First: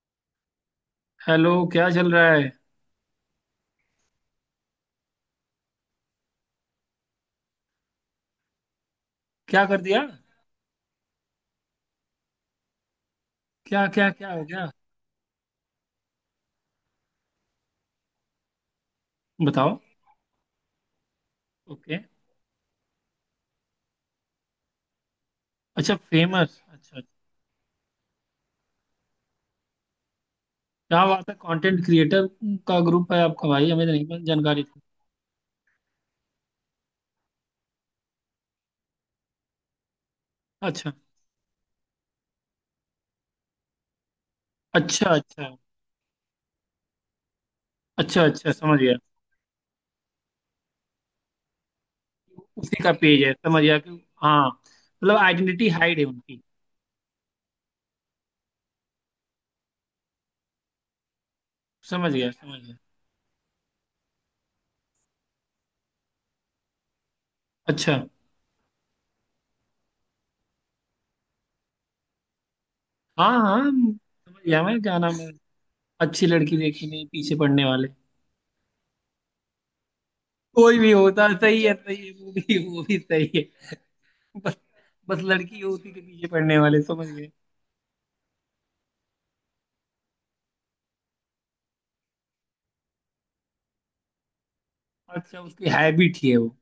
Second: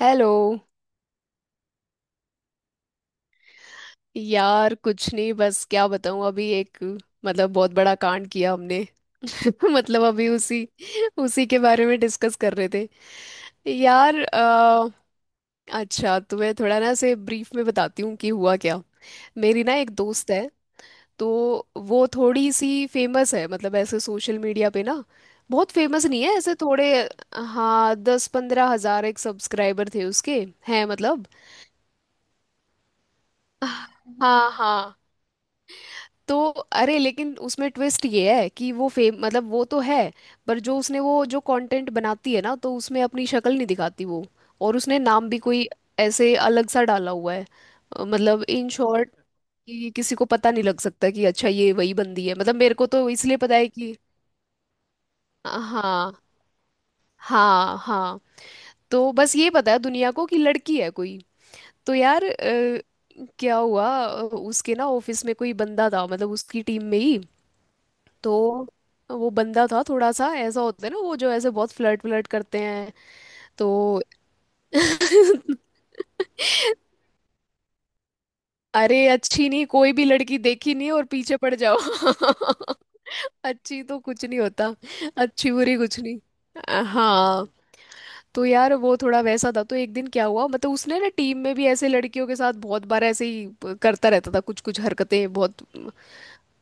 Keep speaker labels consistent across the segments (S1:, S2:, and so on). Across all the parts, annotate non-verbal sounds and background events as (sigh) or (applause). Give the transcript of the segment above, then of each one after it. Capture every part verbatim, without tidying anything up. S1: Hello.
S2: Hello, क्या चल रहा है।
S1: यार कुछ नहीं, बस क्या बताऊं। अभी एक मतलब बहुत बड़ा कांड किया हमने।
S2: क्या
S1: (laughs)
S2: कर दिया।
S1: मतलब अभी उसी उसी के बारे में डिस्कस कर रहे थे।
S2: क्या क्या
S1: यार
S2: क्या हो गया।
S1: अ, अच्छा, तुम्हें थोड़ा ना से ब्रीफ में बताती हूँ कि हुआ क्या। मेरी ना
S2: बताओ।
S1: एक दोस्त है। तो
S2: ओके।
S1: वो थोड़ी सी फेमस है, मतलब ऐसे सोशल मीडिया पे ना। बहुत
S2: अच्छा,
S1: फेमस नहीं है, ऐसे
S2: फेमस,
S1: थोड़े।
S2: अच्छा अच्छा।
S1: हाँ, दस पंद्रह हजार एक सब्सक्राइबर थे उसके। हैं
S2: क्या
S1: मतलब।
S2: बात है, कंटेंट क्रिएटर का ग्रुप है आपका, भाई हमें तो नहीं
S1: हाँ
S2: जानकारी थी।
S1: हाँ। तो अरे, लेकिन उसमें ट्विस्ट ये है कि वो फेम, मतलब वो तो है, पर जो
S2: अच्छा
S1: उसने वो जो कंटेंट बनाती है ना, तो उसमें अपनी शक्ल नहीं दिखाती वो। और उसने
S2: अच्छा।
S1: नाम भी
S2: अच्छा
S1: कोई ऐसे अलग सा डाला हुआ है। अ,
S2: अच्छा।
S1: मतलब
S2: अच्छा
S1: इन
S2: समझ गया,
S1: शॉर्ट कि किसी को पता नहीं लग सकता कि अच्छा ये वही बंदी है, मतलब मेरे
S2: उसी
S1: को
S2: का
S1: तो
S2: पेज है,
S1: इसलिए पता
S2: समझ
S1: है
S2: गया कि
S1: कि।
S2: हाँ, मतलब आइडेंटिटी हाइड है
S1: हाँ
S2: उनकी।
S1: हाँ हाँ। तो बस ये पता है दुनिया को कि लड़की है कोई। तो
S2: समझ
S1: यार
S2: गया समझ गया।
S1: अ, क्या हुआ, अ, उसके ना ऑफिस में कोई बंदा था, मतलब उसकी टीम में ही।
S2: अच्छा।
S1: तो वो बंदा था थोड़ा सा, ऐसा होता है ना वो जो ऐसे बहुत फ्लर्ट फ्लर्ट करते हैं।
S2: हाँ
S1: तो
S2: हाँ, समझ गया। मैं, क्या नाम है,
S1: (laughs)
S2: अच्छी लड़की देखी नहीं पीछे पड़ने वाले।
S1: अरे अच्छी नहीं, कोई भी लड़की देखी
S2: कोई भी
S1: नहीं और
S2: होता,
S1: पीछे पड़
S2: सही है
S1: जाओ।
S2: सही है, वो भी वो भी सही है।
S1: (laughs) अच्छी तो कुछ नहीं
S2: बस,
S1: होता।
S2: बस
S1: अच्छी
S2: लड़की हो
S1: बुरी
S2: उसी
S1: कुछ
S2: के
S1: नहीं।
S2: पीछे पड़ने वाले,
S1: अ,
S2: समझ गए।
S1: हाँ। तो यार वो थोड़ा वैसा था। तो एक दिन क्या हुआ, मतलब उसने ना टीम में भी ऐसे लड़कियों के साथ बहुत बार ऐसे ही प- करता रहता था, कुछ कुछ हरकतें
S2: अच्छा,
S1: बहुत।
S2: उसकी हैबिट ही है वो।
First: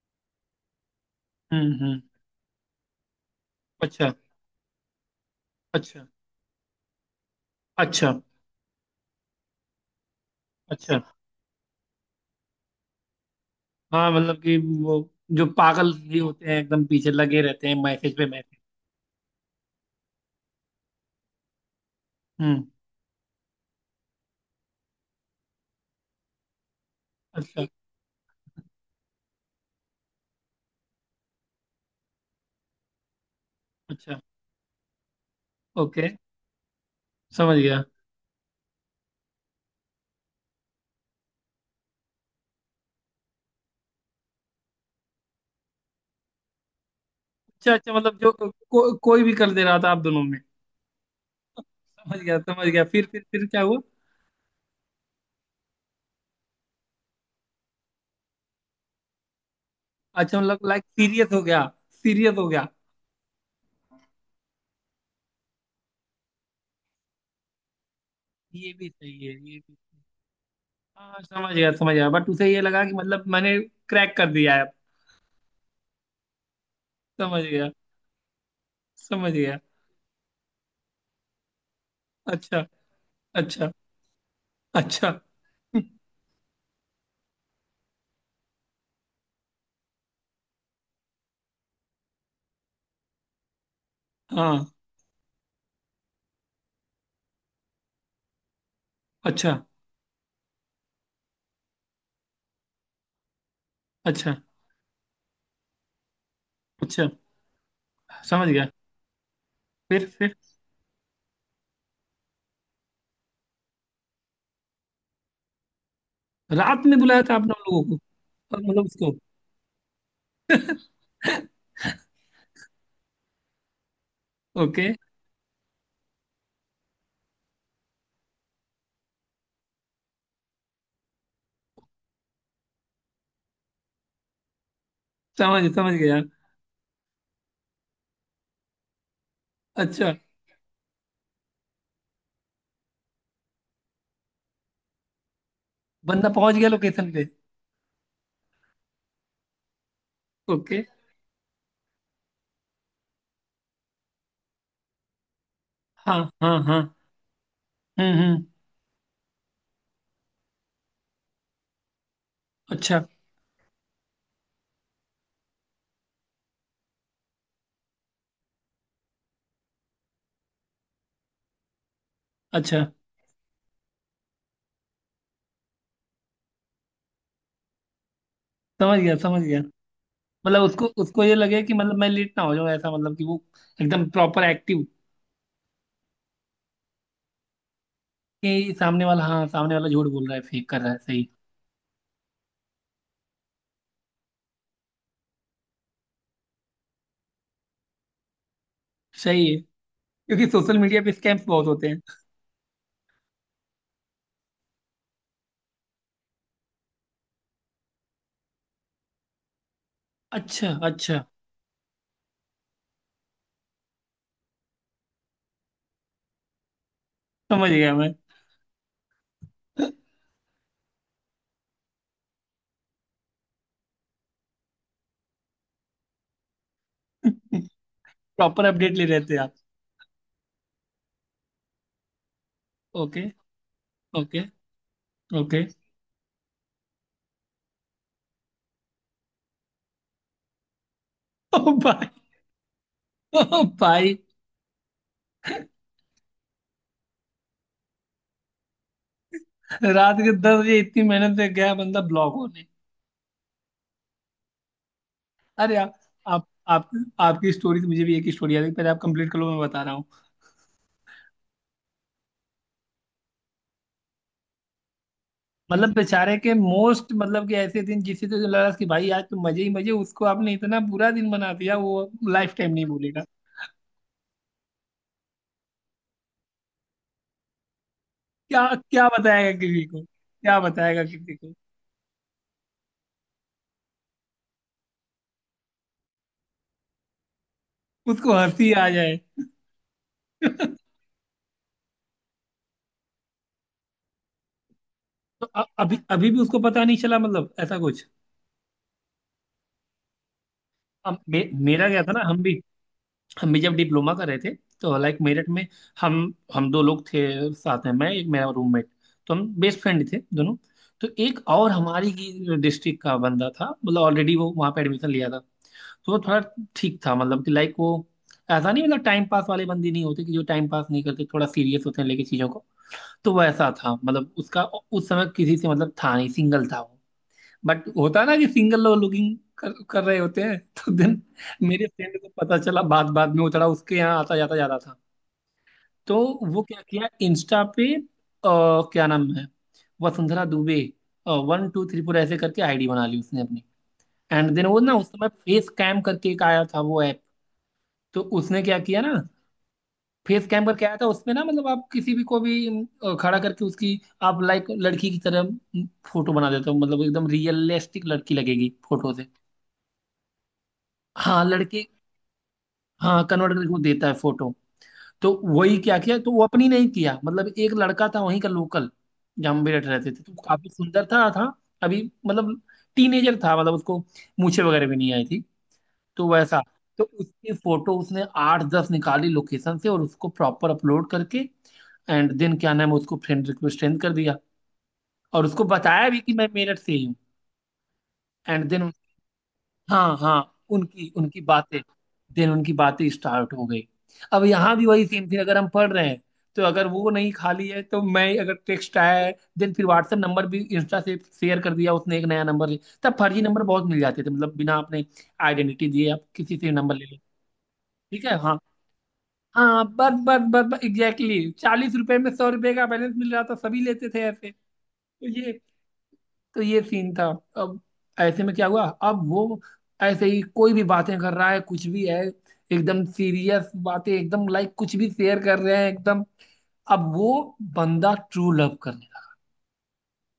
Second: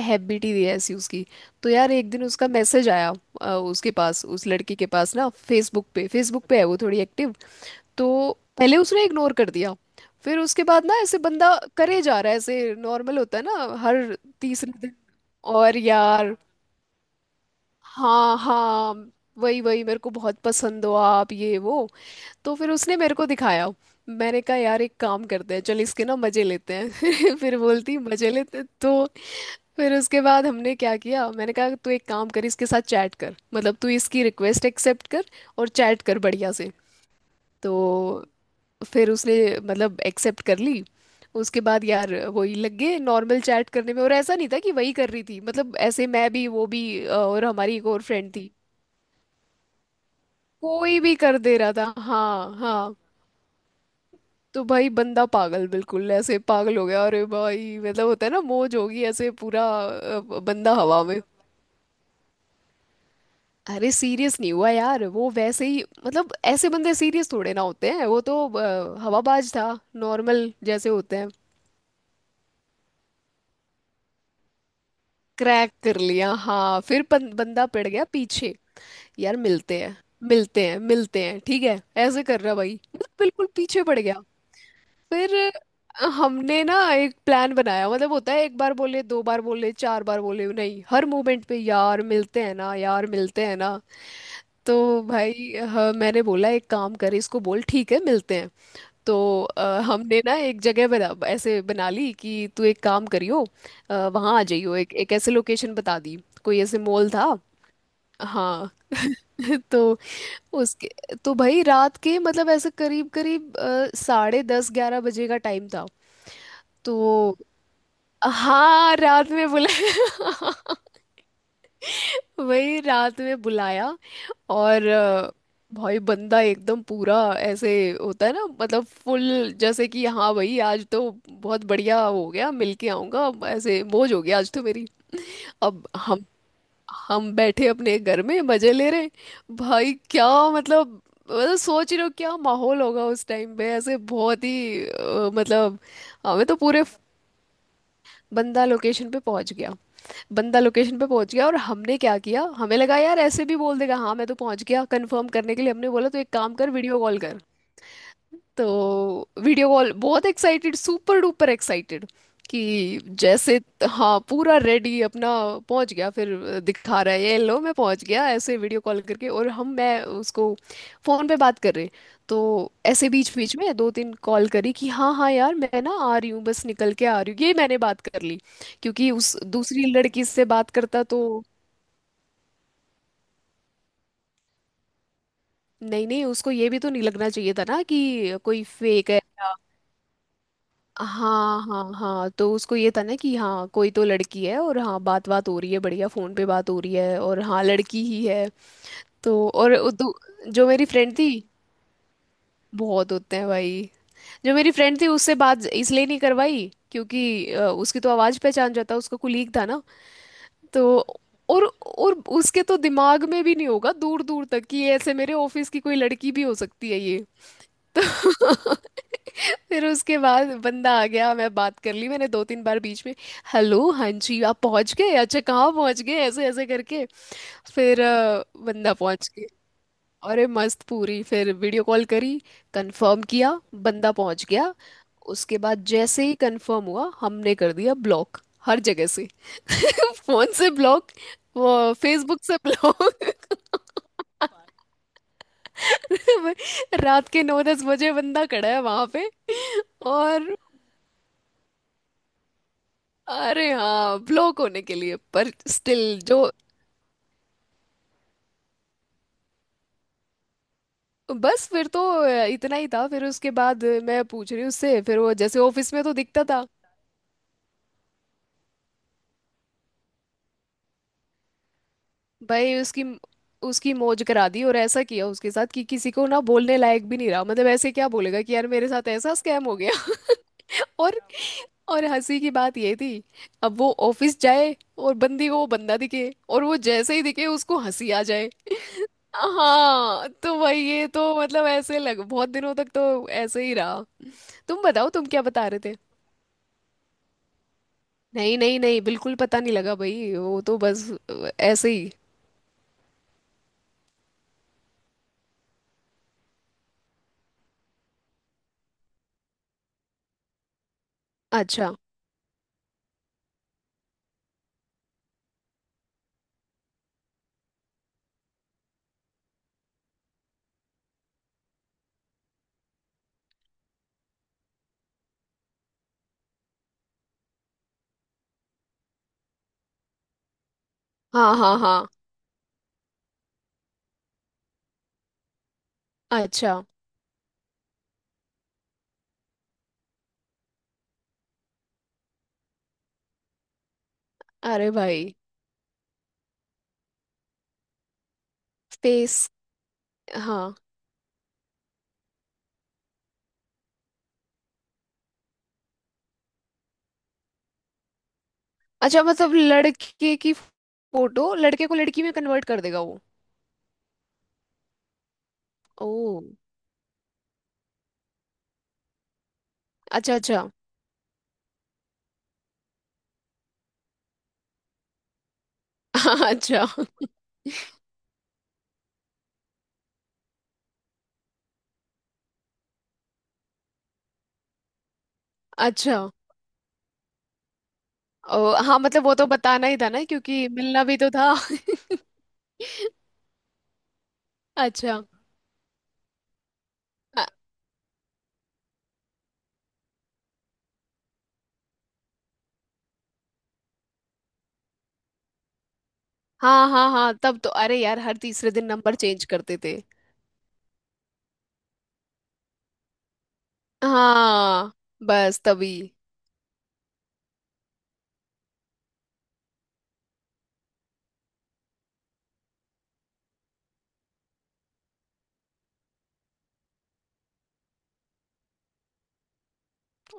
S1: हैप्पी टी दी है ऐसी उसकी। तो
S2: हम्म
S1: यार
S2: हम्म।
S1: एक दिन उसका मैसेज आया। अ, उसके
S2: अच्छा
S1: पास, उस लड़की के पास ना, फेसबुक
S2: अच्छा।
S1: पे, फेसबुक पे है वो थोड़ी एक्टिव। तो
S2: अच्छा
S1: पहले उसने इग्नोर कर दिया। फिर उसके बाद ना
S2: अच्छा।
S1: ऐसे बंदा करे जा रहा है, ऐसे नॉर्मल होता है ना, हर
S2: हाँ मतलब कि
S1: तीसरे दिन।
S2: वो जो
S1: और
S2: पागल भी
S1: यार
S2: होते हैं एकदम पीछे लगे रहते हैं, मैसेज पे
S1: हाँ
S2: मैसेज।
S1: हाँ वही वही मेरे को बहुत पसंद हो आप, ये वो। तो
S2: हम्म।
S1: फिर उसने मेरे को दिखाया। मैंने कहा यार एक काम करते हैं, चल इसके ना मजे लेते हैं। (laughs) फिर
S2: अच्छा।
S1: बोलती मजे लेते हैं।" तो फिर उसके बाद हमने क्या किया, मैंने कहा तू एक काम कर, इसके साथ चैट कर, मतलब तू
S2: अच्छा।
S1: इसकी रिक्वेस्ट एक्सेप्ट कर और चैट
S2: ओके।
S1: कर बढ़िया से।
S2: समझ गया।
S1: तो फिर उसने मतलब एक्सेप्ट कर ली। उसके बाद यार वही लग गए नॉर्मल चैट करने में, और ऐसा नहीं था कि वही कर रही थी, मतलब ऐसे मैं भी वो भी अ, और
S2: अच्छा
S1: हमारी एक
S2: अच्छा,
S1: और
S2: मतलब जो
S1: फ्रेंड थी।
S2: को, कोई भी कर दे रहा था आप दोनों में।
S1: कोई भी कर दे रहा था,
S2: समझ गया
S1: हाँ
S2: समझ गया।
S1: हाँ।
S2: फिर फिर फिर क्या हुआ।
S1: तो भाई बंदा पागल, बिल्कुल ऐसे पागल हो गया। अरे भाई मतलब होता है ना, मौज होगी, ऐसे पूरा अ,
S2: अच्छा मतलब
S1: बंदा
S2: लाइक
S1: हवा में।
S2: सीरियस हो गया, सीरियस हो गया।
S1: अरे सीरियस नहीं हुआ यार, वो वैसे ही मतलब, ऐसे बंदे सीरियस थोड़े ना होते हैं, वो तो
S2: ये भी
S1: अ,
S2: सही है,
S1: हवाबाज
S2: ये भी
S1: था,
S2: सही
S1: नॉर्मल जैसे
S2: है।
S1: होते
S2: हाँ
S1: हैं।
S2: समझ गया समझ गया, बट उसे ये लगा कि मतलब मैंने क्रैक कर दिया है।
S1: क्रैक कर लिया हाँ। फिर बन,
S2: समझ
S1: बंदा
S2: गया
S1: पड़ गया पीछे।
S2: समझ
S1: यार
S2: गया।
S1: मिलते हैं, मिलते हैं मिलते हैं, ठीक है। ऐसे कर रहा
S2: अच्छा।
S1: भाई। बिल्कुल
S2: अच्छा।
S1: पीछे पड़ गया।
S2: अच्छा।
S1: फिर हमने ना एक प्लान बनाया, मतलब होता है एक बार बोले, दो बार बोले, चार बार बोले नहीं, हर मोमेंट पे यार मिलते हैं ना, यार मिलते हैं ना।
S2: हाँ।
S1: तो भाई हाँ, मैंने बोला एक काम कर, इसको बोल ठीक है मिलते हैं। तो
S2: अच्छा।
S1: अ, हमने ना एक जगह बना, ऐसे बना ली, कि तू एक काम करियो, अ,
S2: अच्छा।
S1: वहाँ आ जाइयो, एक एक ऐसे लोकेशन बता दी। कोई ऐसे
S2: अच्छा।
S1: मॉल था।
S2: समझ गया।
S1: हाँ। (laughs) तो
S2: फिर फिर
S1: उसके तो भाई रात के, मतलब ऐसे करीब करीब अ, साढ़े दस ग्यारह बजे का टाइम था।
S2: रात में बुलाया था
S1: तो
S2: आपने उन लोगों को। हाँ, मतलब
S1: हाँ,
S2: उसको।
S1: रात में बुलाया। (laughs)
S2: (laughs)
S1: वही रात में बुलाया। और
S2: ओके।
S1: अ, भाई बंदा एकदम पूरा ऐसे होता है ना मतलब फुल, जैसे कि हाँ भाई आज तो बहुत बढ़िया हो गया मिल के आऊंगा, अब ऐसे मौज हो गया आज तो मेरी।
S2: समझ,
S1: अब
S2: समझ गया।
S1: हम हम बैठे अपने घर में मजे ले रहे हैं। भाई
S2: अच्छा,
S1: क्या मतलब, मतलब सोच रहे हो क्या माहौल होगा उस टाइम पे, ऐसे बहुत ही अ, मतलब।
S2: बंदा
S1: हमें
S2: पहुंच
S1: तो
S2: गया
S1: पूरे।
S2: लोकेशन पे।
S1: बंदा लोकेशन पे पहुंच गया। बंदा
S2: ओके।
S1: लोकेशन पे पहुंच गया और हमने क्या किया, हमें लगा यार ऐसे भी बोल देगा हाँ मैं तो पहुंच गया, कंफर्म करने के लिए हमने बोला
S2: हाँ
S1: तो एक काम
S2: हाँ
S1: कर,
S2: हाँ।
S1: वीडियो कॉल कर।
S2: हम्म हम्म।
S1: तो वीडियो कॉल, बहुत एक्साइटेड, सुपर डुपर एक्साइटेड,
S2: अच्छा।
S1: कि जैसे हाँ पूरा रेडी अपना। पहुंच गया फिर दिखा रहा है ये लो मैं पहुंच गया ऐसे वीडियो कॉल करके, और हम मैं उसको फोन पे बात कर रहे। तो
S2: अच्छा,
S1: ऐसे बीच बीच में दो तीन कॉल करी कि हाँ हाँ यार मैं ना आ रही हूँ, बस निकल के आ रही हूँ, ये मैंने बात कर ली।
S2: समझ
S1: क्योंकि
S2: गया
S1: उस
S2: समझ गया,
S1: दूसरी लड़की से
S2: मतलब
S1: बात
S2: उसको,
S1: करता तो।
S2: उसको ये लगे कि मतलब मैं लेट ना हो जाऊं ऐसा, मतलब कि वो एकदम प्रॉपर एक्टिव।
S1: नहीं नहीं, उसको ये भी तो नहीं लगना चाहिए था ना कि कोई
S2: कि सामने
S1: फेक है।
S2: वाला, हाँ, सामने वाला झूठ बोल रहा है, फेक कर रहा है। सही,
S1: हाँ हाँ हाँ, तो उसको ये था ना कि हाँ कोई तो लड़की है, और हाँ बात, बात हो रही है बढ़िया, फोन पे बात हो रही है, और हाँ लड़की ही है। तो
S2: सही।
S1: और उ- दू-
S2: क्योंकि
S1: जो
S2: सोशल
S1: मेरी
S2: मीडिया पे
S1: फ्रेंड थी।
S2: स्कैम्स बहुत होते हैं।
S1: बहुत होते हैं भाई। जो मेरी फ्रेंड थी, उससे बात इसलिए नहीं करवाई क्योंकि अ, उसकी तो आवाज़ पहचान जाता, उसका कुलीग था ना।
S2: अच्छा
S1: तो
S2: अच्छा,
S1: और और। उसके तो दिमाग में भी नहीं होगा दूर दूर तक कि ऐसे मेरे ऑफिस की कोई लड़की भी हो सकती है ये।
S2: समझ गया मैं।
S1: तो (laughs) फिर उसके बाद बंदा आ गया, मैं बात कर ली, मैंने दो तीन बार बीच में हेलो हाँ जी आप पहुंच गए, अच्छा कहाँ पहुंच गए, ऐसे ऐसे करके।
S2: (laughs)
S1: फिर अ,
S2: प्रॉपर
S1: बंदा
S2: अपडेट ले रहे
S1: पहुंच
S2: थे
S1: गया।
S2: आप।
S1: अरे मस्त पूरी, फिर वीडियो कॉल करी,
S2: ओके।
S1: कंफर्म किया, बंदा
S2: ओके।
S1: पहुंच गया। उसके
S2: ओके।
S1: बाद जैसे ही कंफर्म हुआ, हमने कर दिया ब्लॉक हर जगह से। (laughs) फोन से ब्लॉक,
S2: ओ
S1: वो
S2: भाई,
S1: फेसबुक से
S2: ओ
S1: ब्लॉक। (laughs)
S2: भाई,
S1: (laughs) रात के नौ दस बजे बंदा खड़ा है वहां पे।
S2: रात के
S1: और
S2: दस बजे इतनी मेहनत से गया बंदा ब्लॉक होने।
S1: अरे हाँ, ब्लॉक होने के लिए, पर
S2: अरे आप
S1: स्टिल जो।
S2: आप आप आपकी स्टोरी से मुझे भी एक ही स्टोरी आ गई, पहले आप कंप्लीट करो, मैं बता रहा हूँ।
S1: बस फिर तो इतना ही था। फिर उसके बाद मैं पूछ रही हूँ उससे, फिर वो जैसे
S2: मतलब
S1: ऑफिस में तो
S2: बेचारे
S1: दिखता
S2: के
S1: था।
S2: मोस्ट, मतलब कि ऐसे दिन जिससे तो लगा कि भाई आज तो मजे ही मजे, उसको आपने इतना बुरा दिन बना दिया, वो लाइफ टाइम
S1: भाई
S2: नहीं
S1: उसकी,
S2: भूलेगा।
S1: उसकी मौज करा दी, और ऐसा किया उसके साथ कि किसी को ना बोलने लायक भी नहीं रहा, मतलब ऐसे क्या बोलेगा कि
S2: क्या
S1: यार मेरे
S2: क्या
S1: साथ ऐसा
S2: बताएगा
S1: स्कैम हो
S2: किसी
S1: गया।
S2: को, क्या बताएगा
S1: और
S2: किसी को।
S1: और हंसी की बात ये थी। अब वो ऑफिस जाए और बंदी को वो बंदा दिखे, और वो जैसे ही दिखे उसको हंसी आ
S2: उसको
S1: जाए।
S2: हंसी आ जाए। (laughs)
S1: हाँ तो वही, ये तो मतलब ऐसे लग, बहुत दिनों तक तो ऐसे ही रहा। तुम बताओ तुम क्या
S2: तो अ-
S1: बता रहे थे।
S2: अभी अभी भी उसको पता नहीं चला मतलब, ऐसा कुछ।
S1: नहीं नहीं नहीं, बिल्कुल पता नहीं लगा भाई, वो तो बस
S2: हम मे,
S1: अ,
S2: मेरा
S1: ऐसे
S2: क्या
S1: ही।
S2: था ना, हम भी हम भी जब डिप्लोमा कर रहे थे, तो लाइक मेरठ में, हम हम दो लोग थे साथ में, मैं एक मेरा रूममेट, तो हम बेस्ट फ्रेंड थे दोनों। तो एक और
S1: अच्छा।
S2: हमारी ही डिस्ट्रिक्ट का बंदा था, मतलब ऑलरेडी वो वहाँ पे एडमिशन लिया था। तो वो थोड़ा ठीक था, मतलब कि लाइक वो ऐसा नहीं, मतलब टाइम पास वाले बंदे नहीं होते कि जो, टाइम पास नहीं करते, थोड़ा सीरियस होते हैं लेके चीज़ों को। तो वैसा था, मतलब उसका उस समय किसी से मतलब था नहीं, सिंगल था वो। बट होता है ना कि सिंगल लोग लुकिंग कर, कर रहे होते हैं। (laughs) तो दिन,
S1: हाँ हाँ
S2: मेरे
S1: हाँ।
S2: फ्रेंड को पता चला बाद बाद में, वो थोड़ा उसके यहाँ आता जाता जाता था। तो वो
S1: अच्छा।
S2: क्या किया, इंस्टा पे अ, क्या नाम है, Vasundhara Dubey one two three four ऐसे करके आईडी बना ली उसने अपनी। एंड देन वो
S1: अरे
S2: ना उस समय
S1: भाई।
S2: फेस कैम करके एक आया था वो ऐप, तो उसने क्या किया ना,
S1: फेस।
S2: फेस कैम
S1: हाँ।
S2: करके आया था उसमें ना, मतलब आप किसी भी को भी, अ, खड़ा करके उसकी आप लाइक लड़की की तरह फोटो बना देते हो, मतलब एकदम रियलिस्टिक लड़की लगेगी फोटो
S1: अच्छा,
S2: से।
S1: मतलब लड़के की
S2: हाँ
S1: फोटो,
S2: लड़की,
S1: लड़के को लड़की में कन्वर्ट कर देगा वो।
S2: हाँ, कन्वर्ट करके वो देता है फोटो। तो वही क्या
S1: ओ
S2: किया, तो वो अपनी नहीं किया, मतलब एक लड़का था वहीं का लोकल, जहाँ हम भी रहते रहते थे, तो
S1: अच्छा
S2: वो
S1: अच्छा।
S2: काफी सुंदर था था अभी मतलब टीनेजर था, मतलब उसको मूछें वगैरह भी नहीं आई थी।
S1: (laughs)
S2: तो
S1: हाँ,
S2: वैसा,
S1: अच्छा
S2: तो उसकी फोटो उसने आठ दस निकाली लोकेशन से, और उसको प्रॉपर अपलोड करके एंड देन, क्या नाम है, उसको फ्रेंड रिक्वेस्ट सेंड कर दिया। और उसको बताया
S1: अच्छा।
S2: भी कि मैं मेरठ से ही हूँ। एंड
S1: ओ,
S2: देन
S1: हाँ मतलब वो तो बताना ही था
S2: हाँ
S1: ना,
S2: हाँ,
S1: क्योंकि मिलना
S2: उनकी
S1: भी तो
S2: उनकी
S1: था।
S2: बातें,
S1: (laughs)
S2: देन उनकी बातें स्टार्ट हो गई। अब यहाँ भी वही
S1: अच्छा।
S2: सेम थिंग, अगर हम पढ़ रहे हैं तो, अगर वो नहीं
S1: अ-
S2: खाली है तो मैं, अगर टेक्स्ट आया है देन, फिर व्हाट्सएप नंबर भी इंस्टा से शेयर कर दिया उसने। एक नया नंबर ले, तब फर्जी नंबर बहुत मिल जाते थे, मतलब बिना आपने आइडेंटिटी दिए आप किसी से
S1: हाँ
S2: नंबर ले
S1: हाँ
S2: लो।
S1: हाँ, तब तो अरे यार
S2: ठीक
S1: हर
S2: है हाँ
S1: तीसरे दिन नंबर चेंज करते
S2: हाँ,
S1: थे।
S2: बस बस बस बस, एग्जैक्टली चालीस रुपए में सौ रुपए का बैलेंस मिल रहा था, सभी लेते थे ऐसे।
S1: हाँ,
S2: तो ये,
S1: बस तभी।
S2: तो ये सीन था। अब ऐसे में क्या हुआ, अब वो ऐसे ही कोई भी बातें कर रहा है, कुछ भी है, एकदम सीरियस बातें, एकदम लाइक कुछ भी शेयर कर रहे हैं एकदम। अब वो बंदा ट्रू लव करने लगा।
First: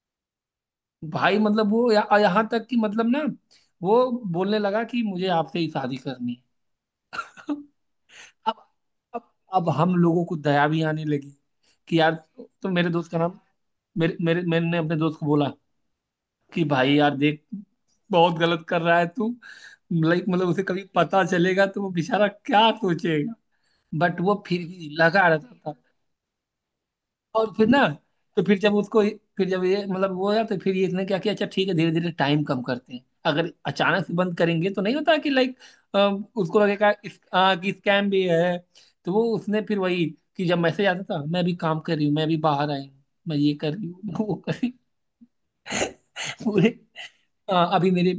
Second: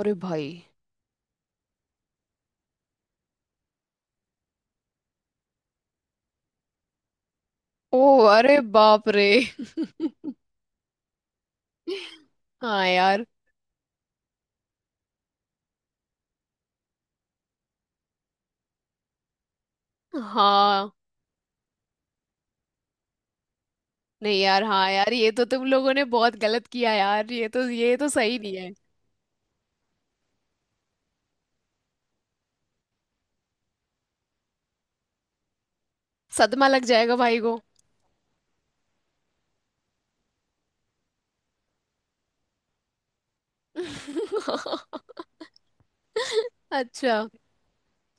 S1: अरे भाई।
S2: भाई, मतलब वो या, यहाँ तक कि मतलब ना, वो बोलने लगा कि मुझे आपसे ही शादी करनी है।
S1: ओ।
S2: (laughs)
S1: अरे
S2: अब
S1: बाप रे।
S2: अब अब हम लोगों को
S1: (laughs)
S2: दया भी आने लगी कि यार, तो
S1: हाँ
S2: मेरे दोस्त का
S1: यार।
S2: नाम, मेरे मेरे मैंने अपने दोस्त को बोला कि भाई यार देख, बहुत गलत कर रहा है तू, लाइक मतलब उसे कभी
S1: हाँ।
S2: पता चलेगा तो वो बेचारा क्या सोचेगा। बट
S1: नहीं
S2: वो
S1: यार,
S2: फिर भी
S1: हाँ यार
S2: लगा
S1: ये तो
S2: रहता
S1: तुम
S2: था।
S1: लोगों ने बहुत गलत किया यार, ये
S2: और फिर
S1: तो
S2: ना,
S1: ये तो सही
S2: तो
S1: नहीं
S2: फिर
S1: है।
S2: जब उसको, फिर जब ये मतलब वो यार, तो फिर ये इसने क्या किया, अच्छा ठीक है धीरे धीरे टाइम कम करते हैं, अगर अचानक से बंद करेंगे तो नहीं होता कि लाइक उसको
S1: सदमा लग
S2: लगेगा
S1: जाएगा
S2: इस,
S1: भाई
S2: आ,
S1: को।
S2: कि स्कैम भी है। तो वो उसने फिर वही, कि जब मैसेज आता था, मैं भी काम कर रही हूँ, मैं भी बाहर आई हूँ, मैं ये कर रही हूँ, (laughs) वो कर रही हूँ पूरे।
S1: अच्छा।
S2: हाँ, अभी मेरी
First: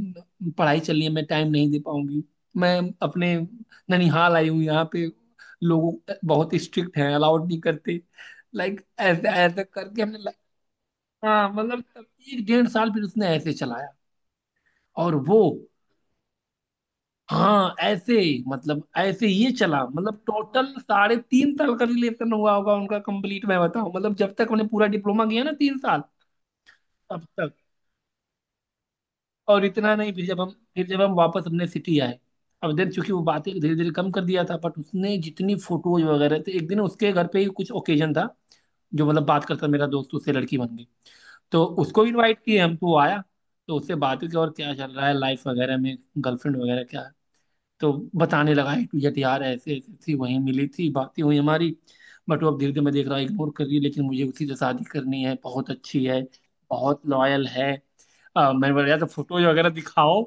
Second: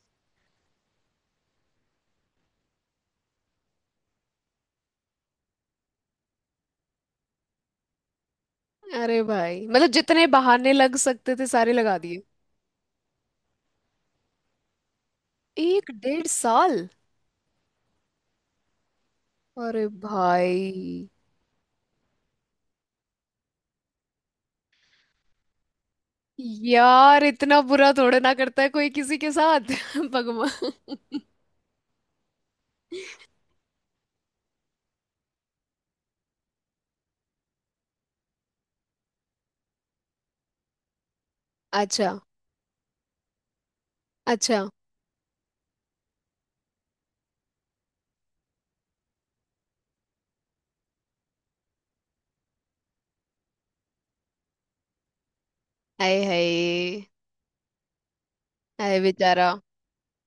S2: पढ़ाई चल रही है मैं टाइम नहीं दे पाऊंगी, मैं अपने ननिहाल आई हूँ यहाँ पे, लोग बहुत स्ट्रिक्ट हैं अलाउड नहीं करते, लाइक
S1: अरे
S2: ऐसे ऐसे
S1: भाई, मतलब
S2: करके हमने
S1: जितने
S2: like,
S1: बहाने लग सकते थे
S2: हाँ
S1: सारे
S2: मतलब
S1: लगा।
S2: एक डेढ़ साल फिर उसने ऐसे चलाया। और वो
S1: एक डेढ़ साल।
S2: हाँ ऐसे, मतलब ऐसे ये चला,
S1: अरे
S2: मतलब टोटल
S1: भाई।
S2: साढ़े तीन साल का रिलेशन हुआ होगा उनका कंप्लीट, मैं बताऊं, मतलब जब तक हमने पूरा डिप्लोमा किया ना, तीन साल
S1: यार
S2: तब तक।
S1: इतना बुरा थोड़े ना करता है कोई किसी के
S2: और
S1: साथ।
S2: इतना
S1: (laughs)
S2: नहीं, फिर जब हम,
S1: भगवान।
S2: फिर जब हम वापस अपने सिटी आए, अब देन चूंकि वो बातें धीरे धीरे कम कर दिया था, बट उसने जितनी फोटोज वगैरह थे, एक दिन उसके घर पे ही कुछ ओकेजन था, जो मतलब बात करता मेरा दोस्त उससे लड़की बन गई, तो उसको
S1: अच्छा
S2: इनवाइट किए हम, तो वो आया। तो उससे बातें की और
S1: अच्छा।
S2: क्या चल रहा है लाइफ वगैरह में, गर्लफ्रेंड वगैरह क्या, तो बताने लगा ए टू जेड, यार ऐसे ऐसे थी, वहीं मिली थी, बातें हुई हमारी, बट वो अब धीरे धीरे मैं देख रहा इग्नोर कर रही है, लेकिन मुझे उसी से शादी करनी है, बहुत अच्छी
S1: आए
S2: है, बहुत
S1: हाय।
S2: लॉयल है। अ, मैंने बोला यार
S1: आए
S2: तो फोटोज
S1: बेचारा।
S2: वगैरह दिखाओ,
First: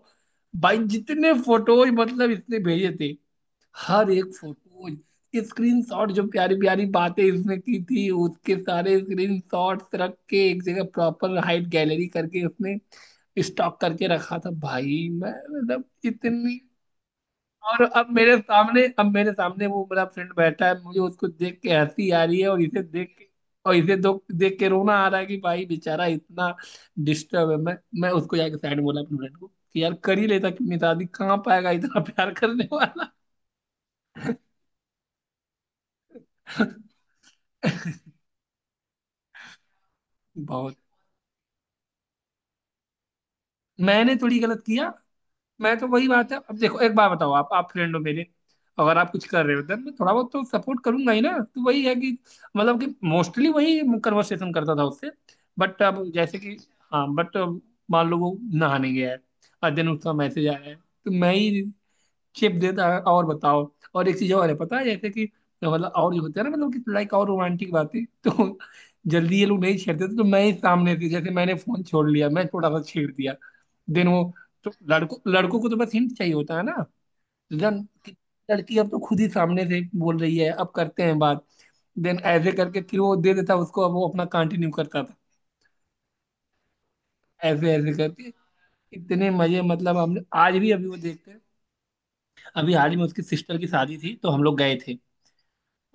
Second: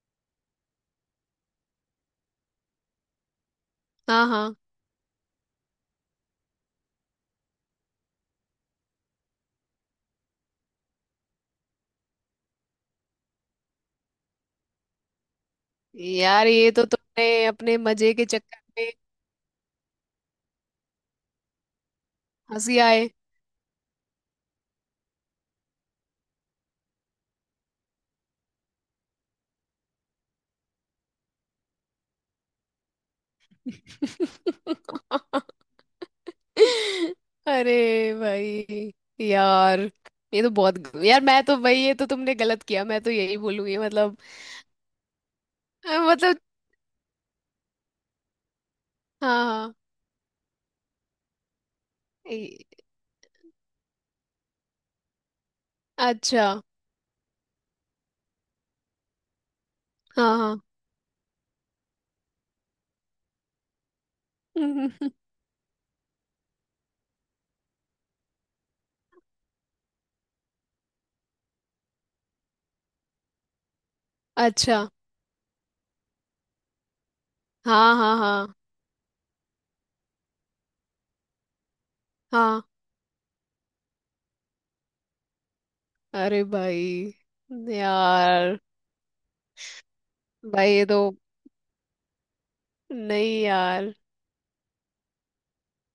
S2: भाई जितने फोटोज मतलब इसने भेजे थे, हर
S1: हाँ
S2: एक
S1: हाँ,
S2: फोटोज, स्क्रीनशॉट, जो प्यारी प्यारी बातें इसने की थी उसके सारे स्क्रीनशॉट्स रख के एक जगह प्रॉपर हाइट गैलरी करके उसने स्टॉक करके रखा था। भाई मैं मतलब
S1: यार
S2: इतनी,
S1: ये तो तुमने अपने
S2: और अब
S1: मजे के
S2: मेरे
S1: चक्कर
S2: सामने,
S1: में।
S2: अब मेरे सामने वो मेरा फ्रेंड बैठा है, मुझे उसको देख के हंसी आ रही है, और
S1: हंसी
S2: इसे
S1: आए।
S2: देख के, और इसे दो देख के रोना आ रहा है कि भाई बेचारा इतना डिस्टर्ब है। मैं मैं उसको जाके साइड में बोला अपने फ्रेंड को कि यार कर ही लेता कि, अपनी शादी कहाँ पाएगा इतना प्यार करने वाला।
S1: (laughs) अरे
S2: (laughs)
S1: भाई। यार ये तो
S2: बहुत,
S1: बहुत ग- यार, मैं तो भाई ये तो तुमने गलत किया, मैं तो यही बोलूंगी,
S2: मैंने
S1: मतलब।
S2: थोड़ी गलत किया, मैं तो
S1: अ,
S2: वही बात है,
S1: मतलब।
S2: अब देखो एक बात बताओ, आप आप फ्रेंड हो मेरे, अगर आप कुछ
S1: हाँ
S2: कर रहे हो
S1: हाँ।
S2: देन मैं थोड़ा बहुत तो सपोर्ट करूंगा ही ना। तो वही है कि मतलब
S1: ए-
S2: कि मोस्टली वही कन्वर्सेशन करता था उससे, बट अब जैसे
S1: अच्छा।
S2: कि हाँ बट, मान लो वो नहाने गया है और देन उसका
S1: हाँ
S2: मैसेज
S1: हाँ।
S2: आया है, तो मैं ही शेप देता है और बताओ। और एक चीज और है पता है, जैसे
S1: (laughs)
S2: कि मतलब और जो होता है ना, मतलब कि लाइक और रोमांटिक बातें तो जल्दी ये लोग नहीं छेड़ते थे, तो मैं ही सामने से, जैसे मैंने फोन छोड़ लिया, मैं थोड़ा सा छेड़ दिया, देन वो, तो
S1: अच्छा।
S2: लड़कों लड़कों को तो बस हिंट चाहिए होता है ना, तो जन
S1: हाँ
S2: कि
S1: हाँ हाँ
S2: लड़की अब तो खुद ही सामने से बोल रही है अब करते हैं बात। देन ऐसे
S1: हाँ।
S2: करके फिर वो दे देता, उसको अब वो अपना कंटिन्यू करता था
S1: अरे भाई।
S2: ऐसे ऐसे करके।
S1: यार।
S2: इतने मजे, मतलब हमने आज भी
S1: भाई ये
S2: अभी वो
S1: तो।
S2: देखते हैं। अभी हाल ही में उसकी
S1: नहीं
S2: सिस्टर की
S1: यार।
S2: शादी थी तो हम लोग गए थे,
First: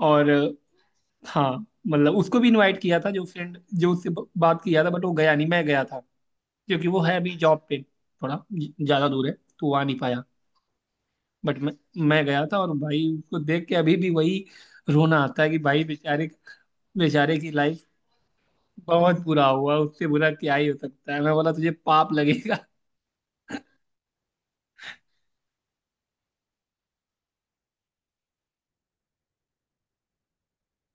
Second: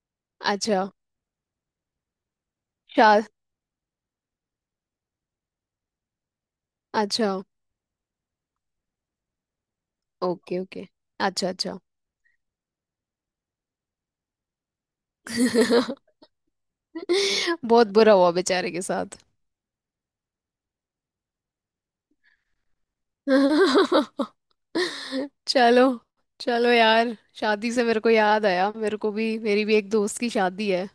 S2: और
S1: अच्छा।
S2: हाँ मतलब उसको भी इनवाइट किया था,
S1: शा।
S2: जो फ्रेंड जो उससे ब- बात किया था, बट वो गया नहीं, मैं गया था, क्योंकि वो है
S1: अच्छा।
S2: अभी जॉब पे, थोड़ा ज- ज्यादा दूर है तो वो आ नहीं पाया।
S1: Okay okay. अच्छा
S2: बट मैं
S1: अच्छा।
S2: मैं गया था, और भाई उसको देख के अभी भी वही रोना आता है कि भाई
S1: (laughs)
S2: बेचारे, बेचारे की लाइफ,
S1: बहुत बुरा हुआ बेचारे के साथ।
S2: बहुत बुरा हुआ, उससे बुरा क्या ही हो सकता है, मैं बोला तुझे पाप लगेगा।
S1: (laughs) चलो। चलो यार, शादी से मेरे को याद आया, मेरे को भी, मेरी भी एक दोस्त की शादी है।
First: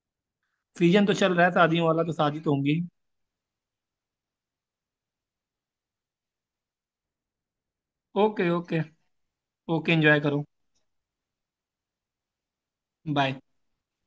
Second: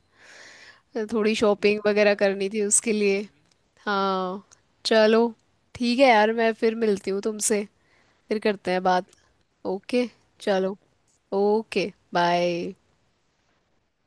S2: सीजन तो चल
S1: थोड़ी
S2: रहा है
S1: शॉपिंग
S2: शादियों वाला, तो
S1: वगैरह
S2: शादी
S1: करनी
S2: तो
S1: थी
S2: होंगी।
S1: उसके लिए। हाँ। चलो, ठीक है यार, मैं फिर मिलती हूँ तुमसे। फिर
S2: ओके
S1: करते
S2: ओके।
S1: हैं बात।
S2: Okay,
S1: okay.
S2: एंजॉय करो।
S1: चलो। Okay bye.
S2: बाय।